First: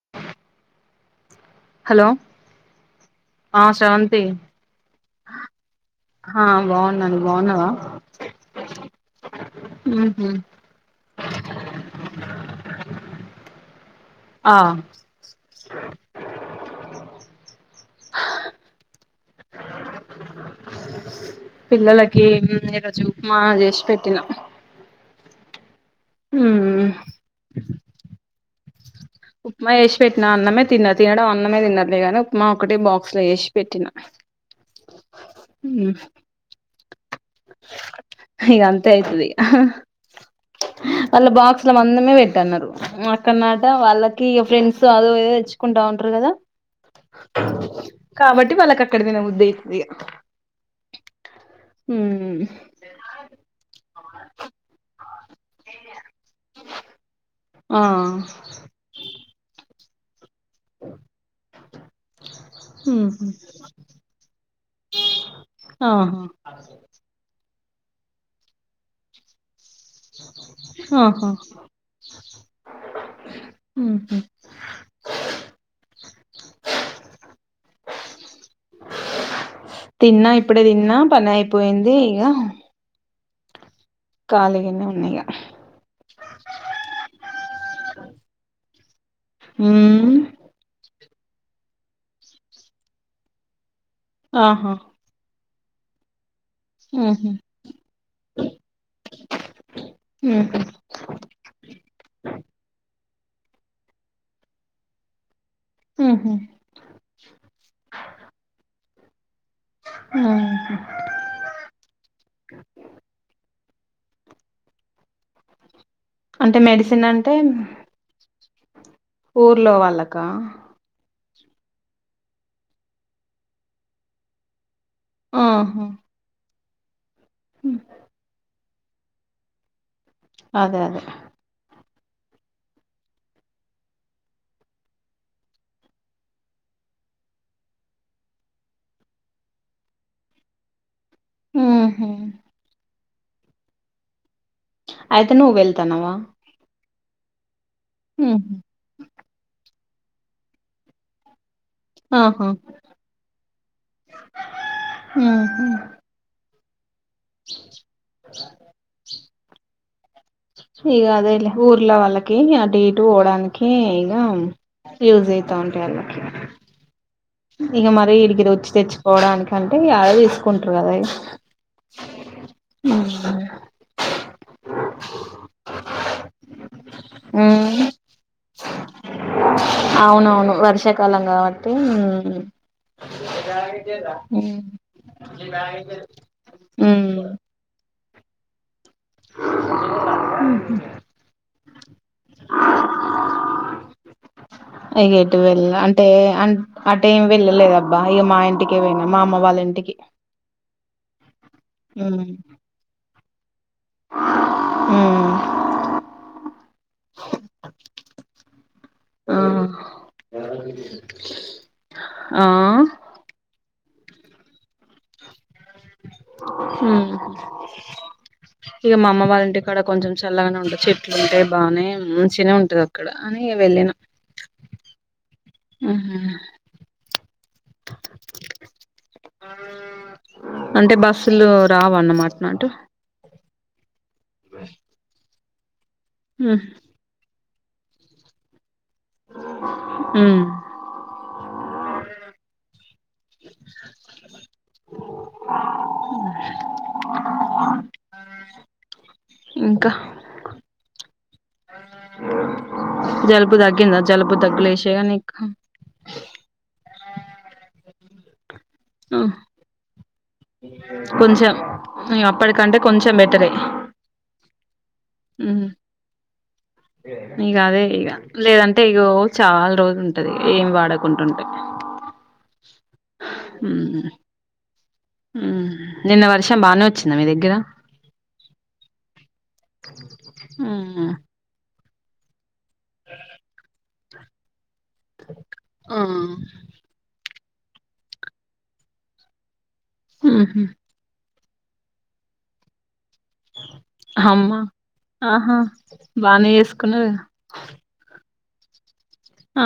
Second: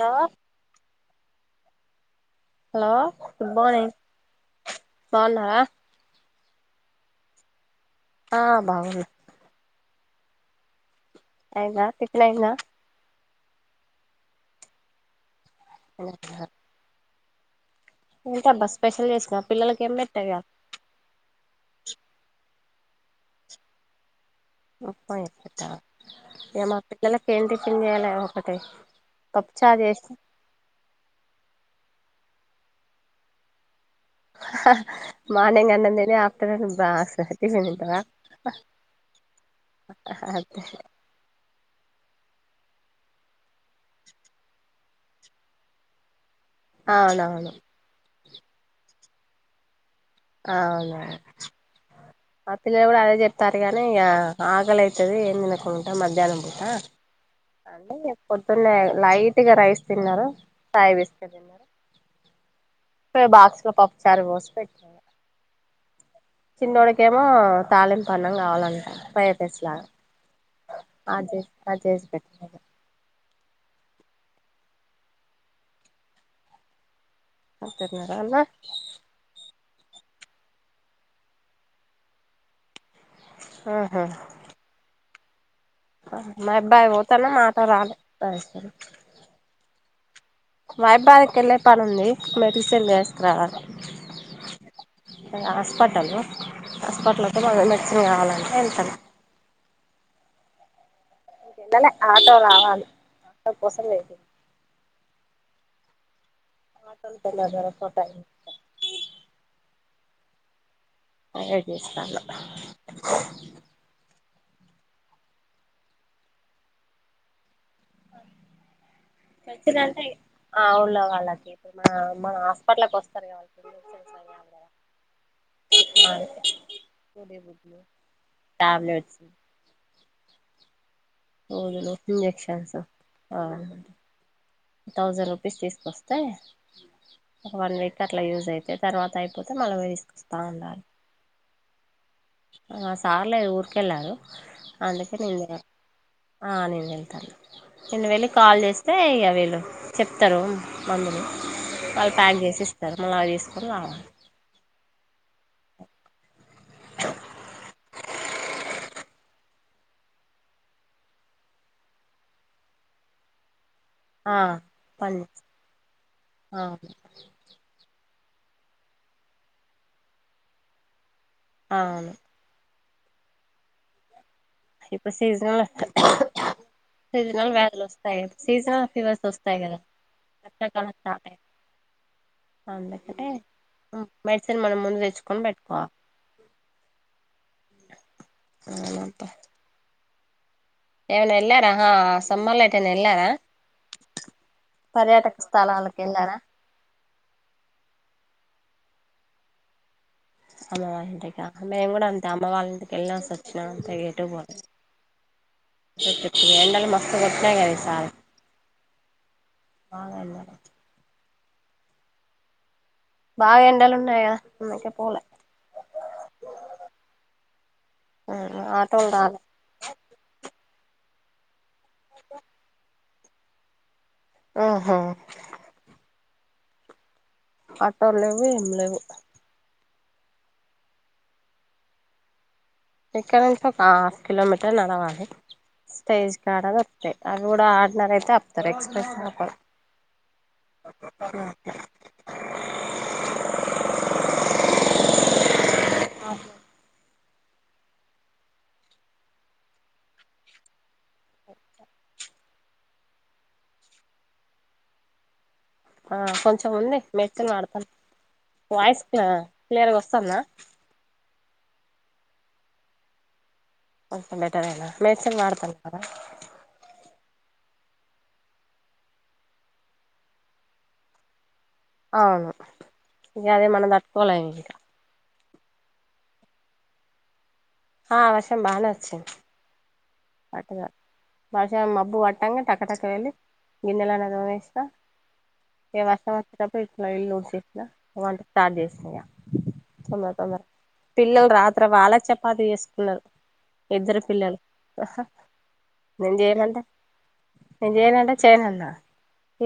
Hello hello hello good ఆ morning Sravanthi బాగున్నారా హా బాగున్నా నువ్వు బాగున్నావా ఆ బాగున్నా ఊ హుం అయిందా పికిల్ అయిందా ఆ అ ఏంటబ్బా స్పెషల్ చేసినవ పిల్లలకేం పెట్టవ్ ఇవాళ పిల్లలకి ఏం ఈరోజు ఉప్మా చేశి పెట్టినా ఉప్మా చేశి పెట్టావా ఇగ మా ఉమ్ పిల్లలకేం టిఫిన్ చేయలేదు ఒకటి ఉప్మా పప్పుచారు చేశి చేసిన పెట్టినా అన్నమే తిన్నరు తినడం అన్నమే తిన్నర్లే గానీ ఉప్మా ఒకటి బాక్స్ లో ఏశి పెట్టిన హహా మార్నింగ్ అన్నం తిని ఆఫ్టర్నూన్ బాక్స్ టిఫిన్ తింటవా ఇగ అంతే అయితది ఇగ హహహా అంతే వాళ్ళ బాక్స్ల మందమే పెట్టన్నరు అక్కన్నాట వాళ్ళకి ఫ్రెండ్స్ అదో ఇదో తెచ్చుకుంటా ఉంటరు కదా అవునవును కాబట్టి వాళ్ళకక్కడ తినబుద్ధయితదిగ ఆ అవును ఉం మా పిల్లలు కూడ అదే చెప్తార్రు కనీ ఇగ ఆకలై తది ఏం తినకుంటా మధ్యాహ్నం పూట ఆ అనీ [inaudible] కొన్నే లైట్గ రైస్ తిన్నాను [unintelligible] ఇప్పుడే ఉహు బాక్స్ లో పప్పుచారు పోసి పెట్కున్న ఆహా చిన్నోడికేమో తాళింపన్నం కావాలంటా ఫ్రైడ్రైస్ లాగా ఆ [unintelligible] ఉం హుం వస్త తియ్యరాదన్న తిన్నా ఇప్పుడే తిన్నా పనయిపోయింది ఇగ ఆహా ఖాళీగనే ఉన్నిగ [unintelligible] ఊమ్ మైబ్బాద్ కెళ్ళే పనుంది మెడిసెన్ తేస్కరావాలి ఆహా హాస్పిటల్ హాస్పిటల్ ఊహూ హాస్పిటల్కి మెడిసిన్ కావాలంటే వెళ్తున్న ఉంహుం లెలే ఆటో రావాలి ఆటో కోసం వెయిటింగ్ ఉంహుం [unintelligible] ఉంహుం అయే చూస్తాన అంటే మెడిసిన్ అంటే ఊర్లో [unintelligible] వాళ్ళకా ఆ ఊళ్ళో వాళ్ళకి మన మన హాస్పిటల్కోస్తరు కద ఉంహుం ట్యాబ్లెట్స్ అదే అదే [inaudible] ఇంజెక్షన్స్ తౌసెండ్ రూపీస్ తీసుకొస్తే ఒక వన్ వీక్ అట్లా యూజ్ అయితే తర్వాత అయిపోతే మళ్ళీ తీస్కొస్తా అన్నారు. ఉహ్ మా సార్ లేరు ఊరికెళ్ళారు. అందుకే అయితే నువ్వు నేను వెళ్తాన్నావా ఆ నేను వెళ్తాను. నేను వెళ్ళి ఊహూ కాల్ చేస్తే ఇగ వీళ్ళు చెప్తారు. ఊ మందులు వాళ్ళు ప్యాక్ చేసి ఇస్తారు మళ్ళా తీసుకొనిరావాలి ఉహ్ [inaudible] [inaudible] ఇగ అదే లే ఊర్లో వాళ్ళకి అటు ఇటు ఓడానికి ఆ [unintelligible] పండి ఇగ మరి ఈడికి వచ్చి తెచ్చుకోవడానినికి అంటే అడా తీసుకుంటారు కదా అవును అ [inaudible] ఇప్పు సీజనల్ సీజనల్ ఉమ్ వ్యాధులు వస్తాయి. సీజనల్ ఫీవర్స్ వస్తాయి. కదా అవునవును రకరకాల వర్షాకాలం స్టార్ట్ ఐతేయి మెడిసిన్ మనం ముందు తెచ్చుకొని పెట్టుకోవాలి [unintelligible] ఆ [unintelligible] ఎవలంట అ ఏవన్నా ఏళ్ళరా, ఆహా సమ్మర్ లో ఎటైనా ఎల్లేరా పర్యాటక స్థలాలకు ఎల్లారా అటు ఎం వెళ్లలేదు ఇక మా ఇంటిక పోయినా మా అమ్మ వాళ్ళ ఇంటికి అమ్మ వాళ్ళ ఇంటికా, మేము కూడా ఉమ్ అంతే అమ్మ వాళ్ళ ఇంటికి వెళ్ళేసి వచ్చినం అంతఇగ ఎటు పోలే ఉమ్ ట్ [unintelligible] ఎండలు మస్తు కొట్టినాయి. కదా ఈసారీ ఆ బాగా అన్నారు. ఆ బాగా ఎండలు ఉన్నాయికద ఉన్నాయి అందుకేపోలే ఇక మా ఆటోలు అమ్మ రాలే వాళ్ళంటిక్కడ కొంచెం చల్లగానే ఉంటది చెప్ప అట్లుంటే బానేయి మంచిగానే ఉంటది అక్కడ అని వెళ్ళిన ఓహ్ ఆహ ఆటోలు లేవు ఏమి లేవు అంటే బస్సులు రావన్న మాటనా ఆటు ఇక్కడ నుంచి ఒక హాఫ్ కిలోమీటర్ నడవాలి. స్టేజ్ ఉమ్ కాడ అే అది కూడా ఆర్డినరీ అయితే ఆపుతారు. ఎక్స్ప్రెస్ ఆపారు. ఉమ్ ఇంకా జలుబు తగ్గిందా. జలుబు తగ్గులేషేగా నీకు ఆ కొంచెం ఉంది. మెడిసిన్ వాడుతున్న వాయిస్ ఉమ్ క్లియర్గా వస్తుందా కొంచెం, ఇగ అప్పటికంటే కొంచెం బెటరే కొంచెం బెట్టేరేనా మెడిసిన్ ఉమ్ వాడుతున్నా కదా ఇగ అదే ఇగ లేదంటే ఇగో చాలా రోజులు ఉంటది ఏమి వాడకుంటుంటే అవును ఇంకా అదే ఉమ్ మనం తట్టుకోవలేం నిన్న వర్షం బానే వచ్చిందా మీ దగ్గర ఆ వర్షం బానే వచ్చి పట్టదు ఉమ్ వర్షం మబ్బు పట్టంగా టక టక వెళ్ళి గిన్నెలు అన్ని తోమేసిన ఆ ఏ వర్షం వచ్చేటప్పుడు ఇట్లా ఇల్లు ఊడిచేసిన వంట స్టార్ట్ చేసిన ఇగ తొందర తొందర ఉహు పిల్లలు రాత్రి వాలే చపాతి చేసుకున్నారు ఇద్దరు పిల్లలు అమ్మా ఆహా నేను బానే చేయనంటే చేసుకున్నారు నేను చేయనంటే చేయనన్న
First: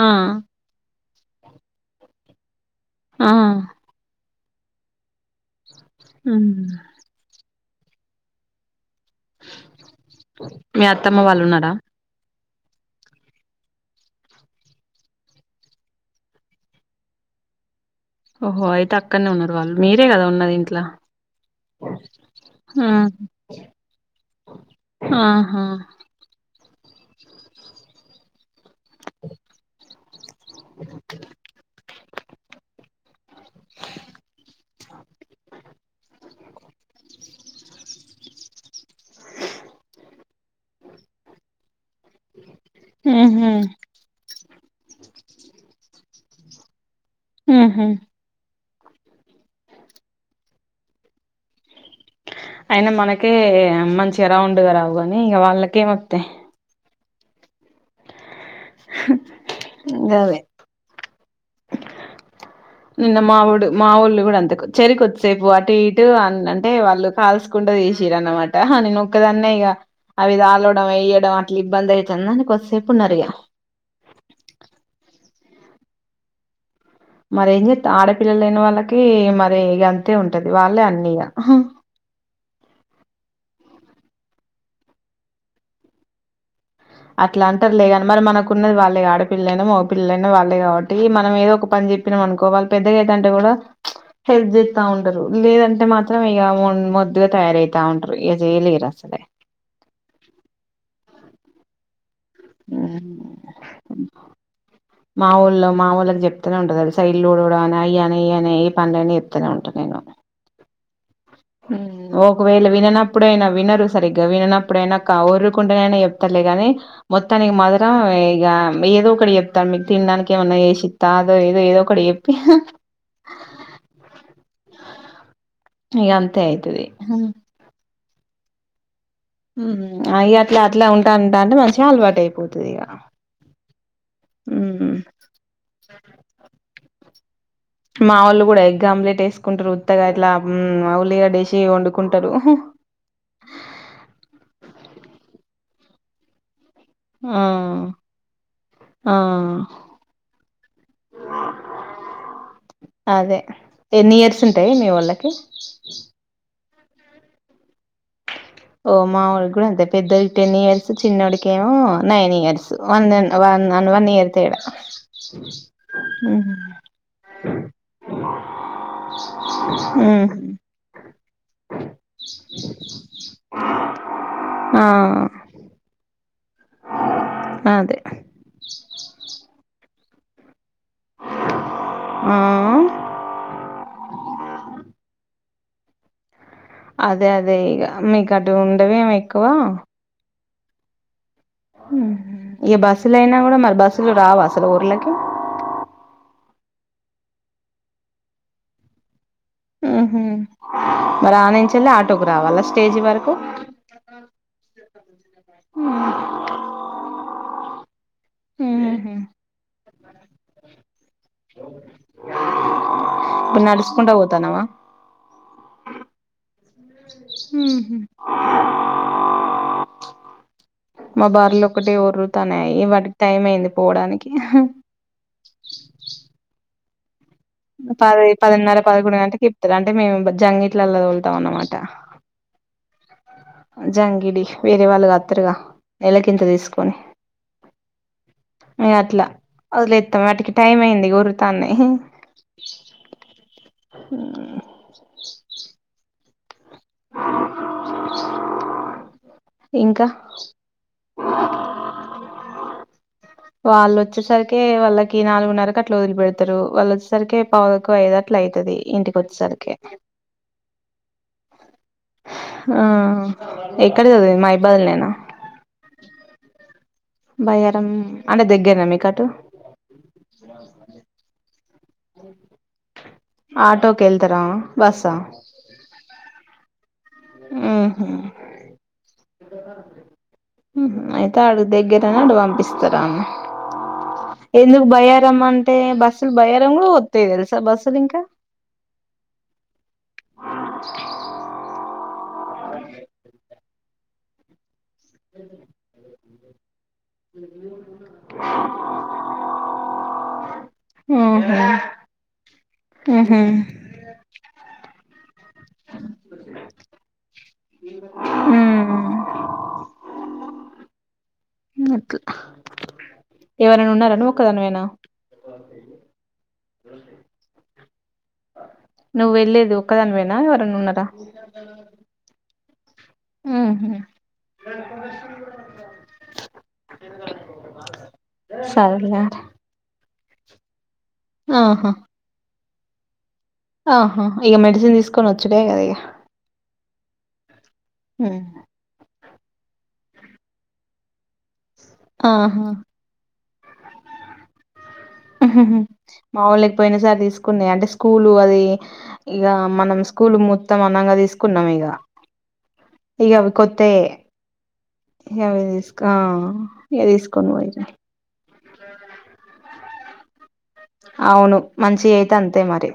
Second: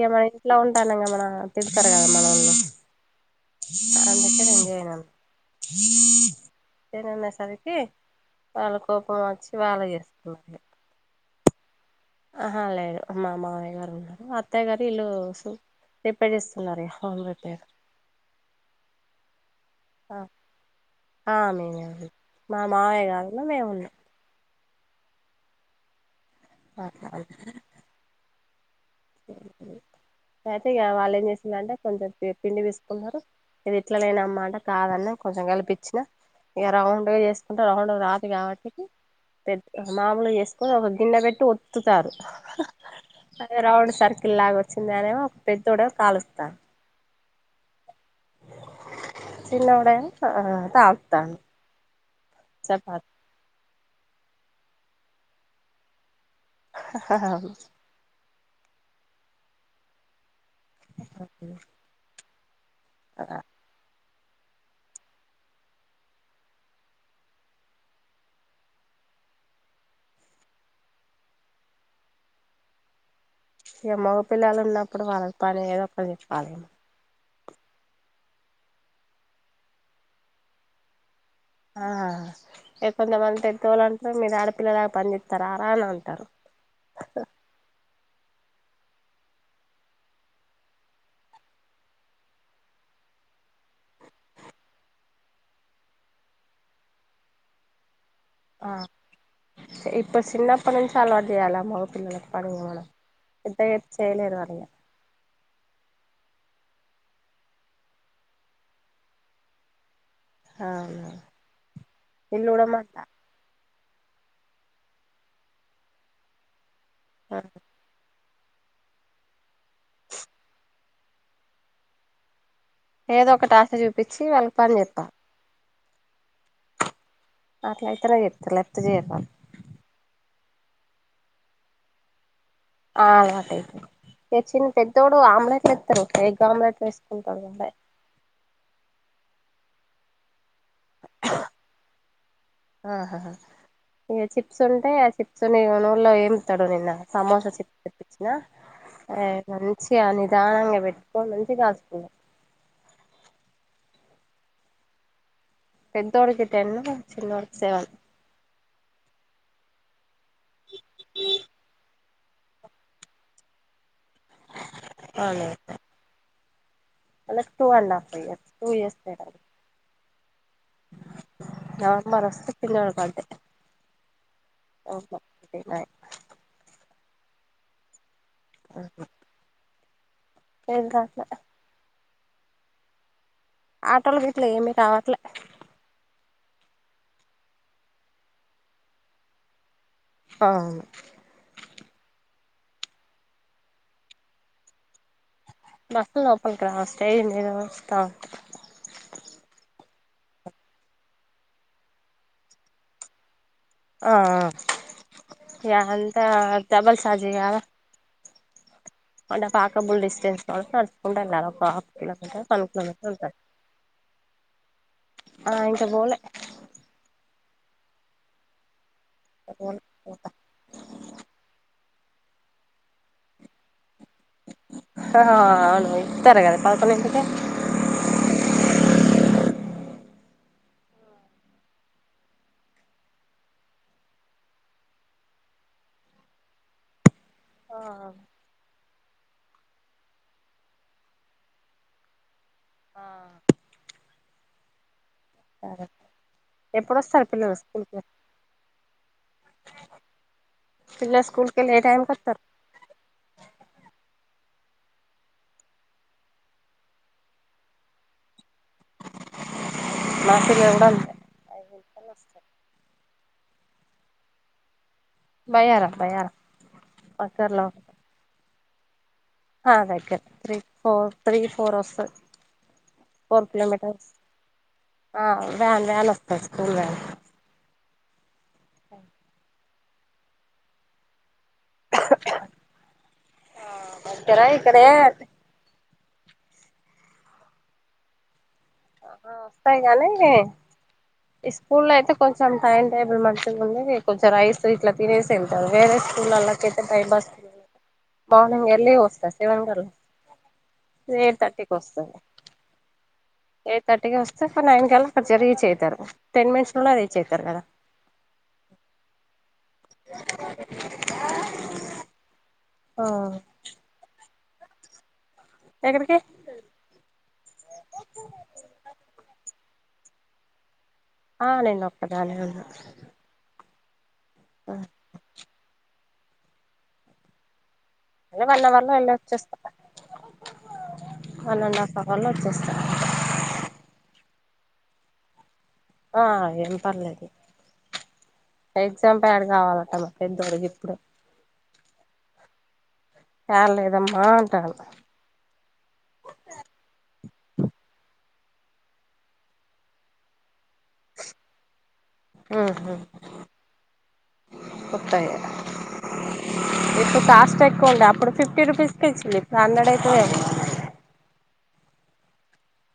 ఆ మన ఇంట్లో ఉంటానం మన తిడతారు కదా మనొళ్ళు ఆ రండట ఎంజానాను [inaudible] అమ్ చేయననేసరికి వాళ్ళ కోపం వచ్చి వాళ్లే చేసుకున్నారు మీ అత్తమ్మ వాళ్ళు ఉన్నారా ఆహా లేరు మా మావయ్య గారు ఉన్నారు అత్తయ్య గారు ఇల్లు సు రిపేర్ చేస్తున్నారే హోమ్ రిపేర్ ఓహో అయితే అక్కడనే ఉన్నారు వాళ్ళు మీరే కదా ఉన్నది ఇంట్లో. ఆ మేమే ఉన్నాం మా మావయ్య కాదు మేము ఉన్నాం ఆహా బ [inaudible] అయితే ఇక వాళ్ళ ఏం చేసిందంటే కొంచెం పిండి పిసుకు వున్నరు ఇది ఇట్లా లేనమ్మా అంటే కాదన్న కొంచెం కలిపించిన ఇక రౌండ్ చేసుకుంటే రౌండ్ రాదు కాబట్టి. పెద్ మామూలు చేసుకొని ఒక గిన్నె పెట్టి ఒత్తుతారు ఉహు అది రౌండ్ సర్కిల్ లాగా వచ్చింది అనే ఒక పెద్దోడు కాలుస్తా ఉహు చిన్నోడేమో ఆ హ తావుత్తా అయినా మనకే మంచిగా రౌండ్గా రావు గాని ఇగ వాళ్ళకేమొత్తాయి గదే ఓకే [inaudible] నిన్న మావోడు మా వోళ్ళు కూడా అంతే చెరి కొద్దిసేపు అటు ఇటు అ అంటే వాళ్ళు కాల్సుకుంటది తీసిన్రు అన్నమాట అహా నేనుక్కదాన్నే ఇక అవి కాలడం వేయ్యడం అట్లా ఇబ్బంది అవుతుంద అని కొసేపు ఉన్నారు ఇక ఈ మగ పిల్లలు ఉన్నప్పుడు వాళ్ళకి పని ఏదొ అప్పచెప్పాలి మరి ఏంచెత్తవ్ ఆడపిల్లలు లేని వాళ్ళకి మరి ఇగ అంతే ఉంటది వాళ్ళే అన్ని ఇగ అ కొంతమంది పెద్దోళ్ళు అంటరు మీరు ఆడపిల్లలాగా పనిచేత్తరార అని అంటరు అట్ల అంటరు లే కాని మరి మనకున్న వాళ్ళే ఆడపిల్లలైనా మగ పిల్లలైనా వాళ్ళే కాబట్టి మనం ఏదో ఒక పని చెప్పి చెప్పినవ్ అనుకో వాళ్ళ పెద్దగా అయితుంటే కూడా హెల్ప్ చేత్తా ఉంటారు లేదంటే మాత్రం ఇక మొద్దుగా తయారైతా ఉంటారు జేయ్యలేరు అసలే ఇప్ప చిన్నప్ప నుంచి అలవాటు చేయాల మగ పిల్లలకు పని ఇగ మనం పెద్దగ అయితే చేయలేరు వాళ్లు మా ఊళ్లో మా వొళ్ళకి చెప్తూనే ఉంటుంది సైడ్లు ఉడవడం అని అయ అని ఇయ అని ఈ పనుల అని చెప్తూనే ఉంటాను నేను అ అవునా ఉమ్ ఓక వేళ విననా ఎప్పుడైనా వినరు సరిగ్గా విననప్పుడైనా కౌరుకుంటేనాయినా చెప్తారులే గానీ మొత్తానికి మాదె క ఇగ ఏదో ఒకటి చెప్తాడు మీకు తినడానికి ఏమన్నా చేసిస్తా అదో ఏదో ఏదో ఒకటి చెప్పి ఏదో ఒకటి ఆశ చూపించి వెళ్ళకు పని చెప్పా ఇగ అంతే అయితది అట్లా ఆయితేరే చెత్తారు లేకపోతే చేయరు వాళ్ళు ఉమ్ హమ్ అవి అట్లా అట్లా ఉంటా అంట అంటే మంచిగా అలవాటు అయిపో అలవాటైపోతది ఎ చిన్ పెద్దోడు ఆమ్లెట్లు ఇస్తాడు ఎగ్ ఆమ్లెట్ల వేసుకుంటాడు అబ్బాయి మా వాళ్ళు కూడా ఎగ్ ఆమ్లెట్ వేసుకుంటరు ఉత్తగా అట్లా ఉమ్ ఆ ఉల్లిగడ్డ వేసి వండుకుంటారు ఆహహ ఇంక చిప్స్ ఉంటే ఆ చిప్స్ని నోర్లో ఏయమంటాడు నిన్న సమోసా చెప్ప ఆ తెప్పించిన ఆ అ మంచిగా నిదానంగా పెట్టుకొని మంచిగా దాచుకున్న అదే ఎన్ని ఇయర్స్ ఉంటాయి మీ వాళ్ళకి పెద్దోడికి టెన్ చిన్నోడికి సెవెన్ ఓ మా వాళ్ళు కూడా అంతే పెద్దది టెన్ ఇయర్స్ చిన్నోడికి ఏమో నైన్ ఇయర్స్ వన్ ఎన్ వన్ నన్ వన్ ఇయర్ తేడా ఉమ్ మనకు two and half years two years తేడా ఉమ్ హమ్ నా అమ్మా రస తిప్పిది ఏమన అంటే అమ్మ ఎయిట్ నైన్ ఆ అదే అ హా ఇంకా ఉమ్ ఆటలు గీటలు ఏమి రావట్లే అదే అదే ఇగ మీకు అటు ఉండవేమో ఎక్కువ ఆ ఉమ్ ఇ బస్సులయినా కూడా మరి బస్సులు రావా అసలు ఊర్లకి బస్సు లోపలికి రావు స్టేషన్ మీద వస్త ఉమ్ హమ్ మరి ఆడ నుంచి వెళ్ళి ఆటోకు రావాలా స్టేజీ వరకు ఆ ఉమ్. ఎంత డబల్ చార్జీ ఇవ్వాళ్ళ ఉమ్ హమ్ అంటే వాకేబుల్ డిస్టెన్స్ కాబట్టి నడు ఉండన్నారు ఒక హాఫ్ కిలోమీటర్ వన్ కిలోమీటర్ ఉంటాయి ఇప్పుడు నడుచుకుంటా పోతానవా ఆ ఇంకా పోలే ఉమ్ హమ్ వోను మా బర్లు ఒకటే ఒర్రుతున్నాయి వాటికి టైం అయింది పోవడానికి అవును ఇత్తారు గదా పదకొండింటికి పది పదినర పదకూండు గంటకి ఇప్తారు అంటే మేము జంగిట్లలో తలుతాం అన్నమాట జంగిడి వేరే వాళ్ళుగా అత్తరుగా నెలకింత తీసుకొని ఆ అట్లా వదిలేస్తాం వాటికి టైం అయింది గురుతోంది హ సరే ఎప్పుడు వస్తారు పిల్లలు వస్త ఇంకా పిల్లలు, స్కూల్ కెళ్ళి ఏ టైం కి వస్తారు. వాళ్ళు, వచ్చేసరికి, వాళ్ళకి, నాలుగున్నరకి, అట్లా వదిలి, పెడతారు. వాళ్ళు, వచ్చేసరికి, పావు తక్కువ ఐదు అట్ల అవుతది. ఇంటికి, వచ్చేసరికికె, మా, చెల్లె, కూడా, అంతే, [unintelligible] హా, ఎక్కడ చదివింది. మహిబాద్, లేనా బయ్యారం బయ్యారం దగ్గరలో బయ్యారం, అంటే, దగ్గర, నా, మీకు అటు అ దగ్గరేనే త్రీ ఫోర్ త్రీ ఫోర్ వస్తది. ఫోర్ ఆటోకి కిలోమీటర్స్ వెళ్తారా బస్సా ఆ వ్యాన్ వ్యాన్ వస్తాది. స్కూల్ వ్యాన్ ఉహూ హ్మ్మ్ అయితే ఆడు దగ్గరనేటు పంపిస్తున్నారా, దగ్గర ఇక్కడే ఎందుకు బయ్యారం అంటే బస్ అటు బయ్యారం వస్తాయి తెల్సా బస్సులు ఇంకా ఆ వస్తాయికానీ ఈ స్కూ లో అయితే కొంచెం టైం టేబుల్ మంచిగా ఉంది. కొంచెం రైస్ ఇట్లా తినేసి వెళ్తాది. వేరే స్కూల్ లకు ఎ టైంస్ మార్నింగ్ ఎల్ వస్తా సెవెన్ కర్ల్ [unintelligible] ఎయిట్ థర్టీకి వస్తాది. హు ఎయిట్ థర్టీకి వస్తే ఓ నైన్ కల్లా కొంచెం రీచ్ అవుతారు. టెన్ మినిట్స్ లోనే రీచ్ అవుతారు కదా ఆ నికు ఆ ఎవరైనా ఉన్నారా నువ్వు ఒకదానివేన ఎక్కడికి అ నువ్వు వెళ్ళేది ఒక్కడనివేన ఎవరన్నా ఉన్నారా. ఆ నేను ఒకదానినే ఉన్నా హు వెళ్లే వాళ్ళు వెళ్ళి వచ్చేస్తారుా వన్ అండ్ ఆహా హాఫ్ అవర్ లో వచ్చేస్తా ఆహా ఇక మెడిసిన్ తీసుకొని వచ్చుడే కదా ఇగ ఆ ఏం పర్లేదు లెండి ఎగ్జామ్ ప్యాడ్ కావాలంట మా పెద్దోడికి ఇప్పుడు ఆహా చాలలేదమ్మా అంటాడు మా వోళ్ళకి పోయినసారి తీసుకున్నవి అంటే స్కూలు అది ఇగ మనం స్కూల్ మొత్తం అనంగా తీసుకున్నాం ఇక ఆహ ఇగ అవి కొత్తాయే ఇగ అవి తీస్కోఇగ ఇప్పుడు తిస్కోము కాస్ట్ ఇగ ఎక్కువ ఉండే అప్పుడు ఫిఫ్టీ రూపెస్ కే ఇచ్చింది. ఇపుడు హండ్రెడ్ అయితయి ఏమో అవును మంచియి అయితే అంతే మరి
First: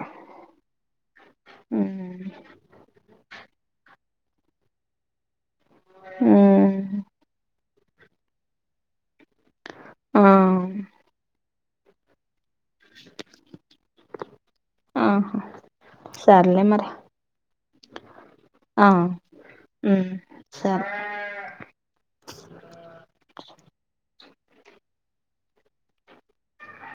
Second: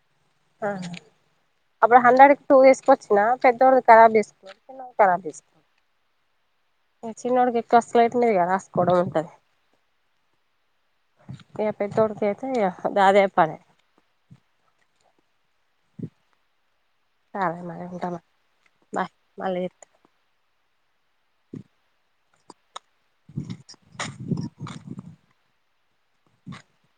అప్పుడు ఉమ్ హండ్రెడ్కి టూ తీేసుకొచ్చినా పెద్దోడికి కరబ్ చేసుకుంద సుఅ హ్మ్మ్ చిన్నోడుకి ఎక్కువ అస్లు అట్ందిది కాస్సుకోవ ఉంటది ఆ ప దొడతేతే దాదే పడే ఆహా సరలే మరి సరే మరి ఉంటా మరి ఆ బాయ్ మళ్ళీ చేత్తా సరే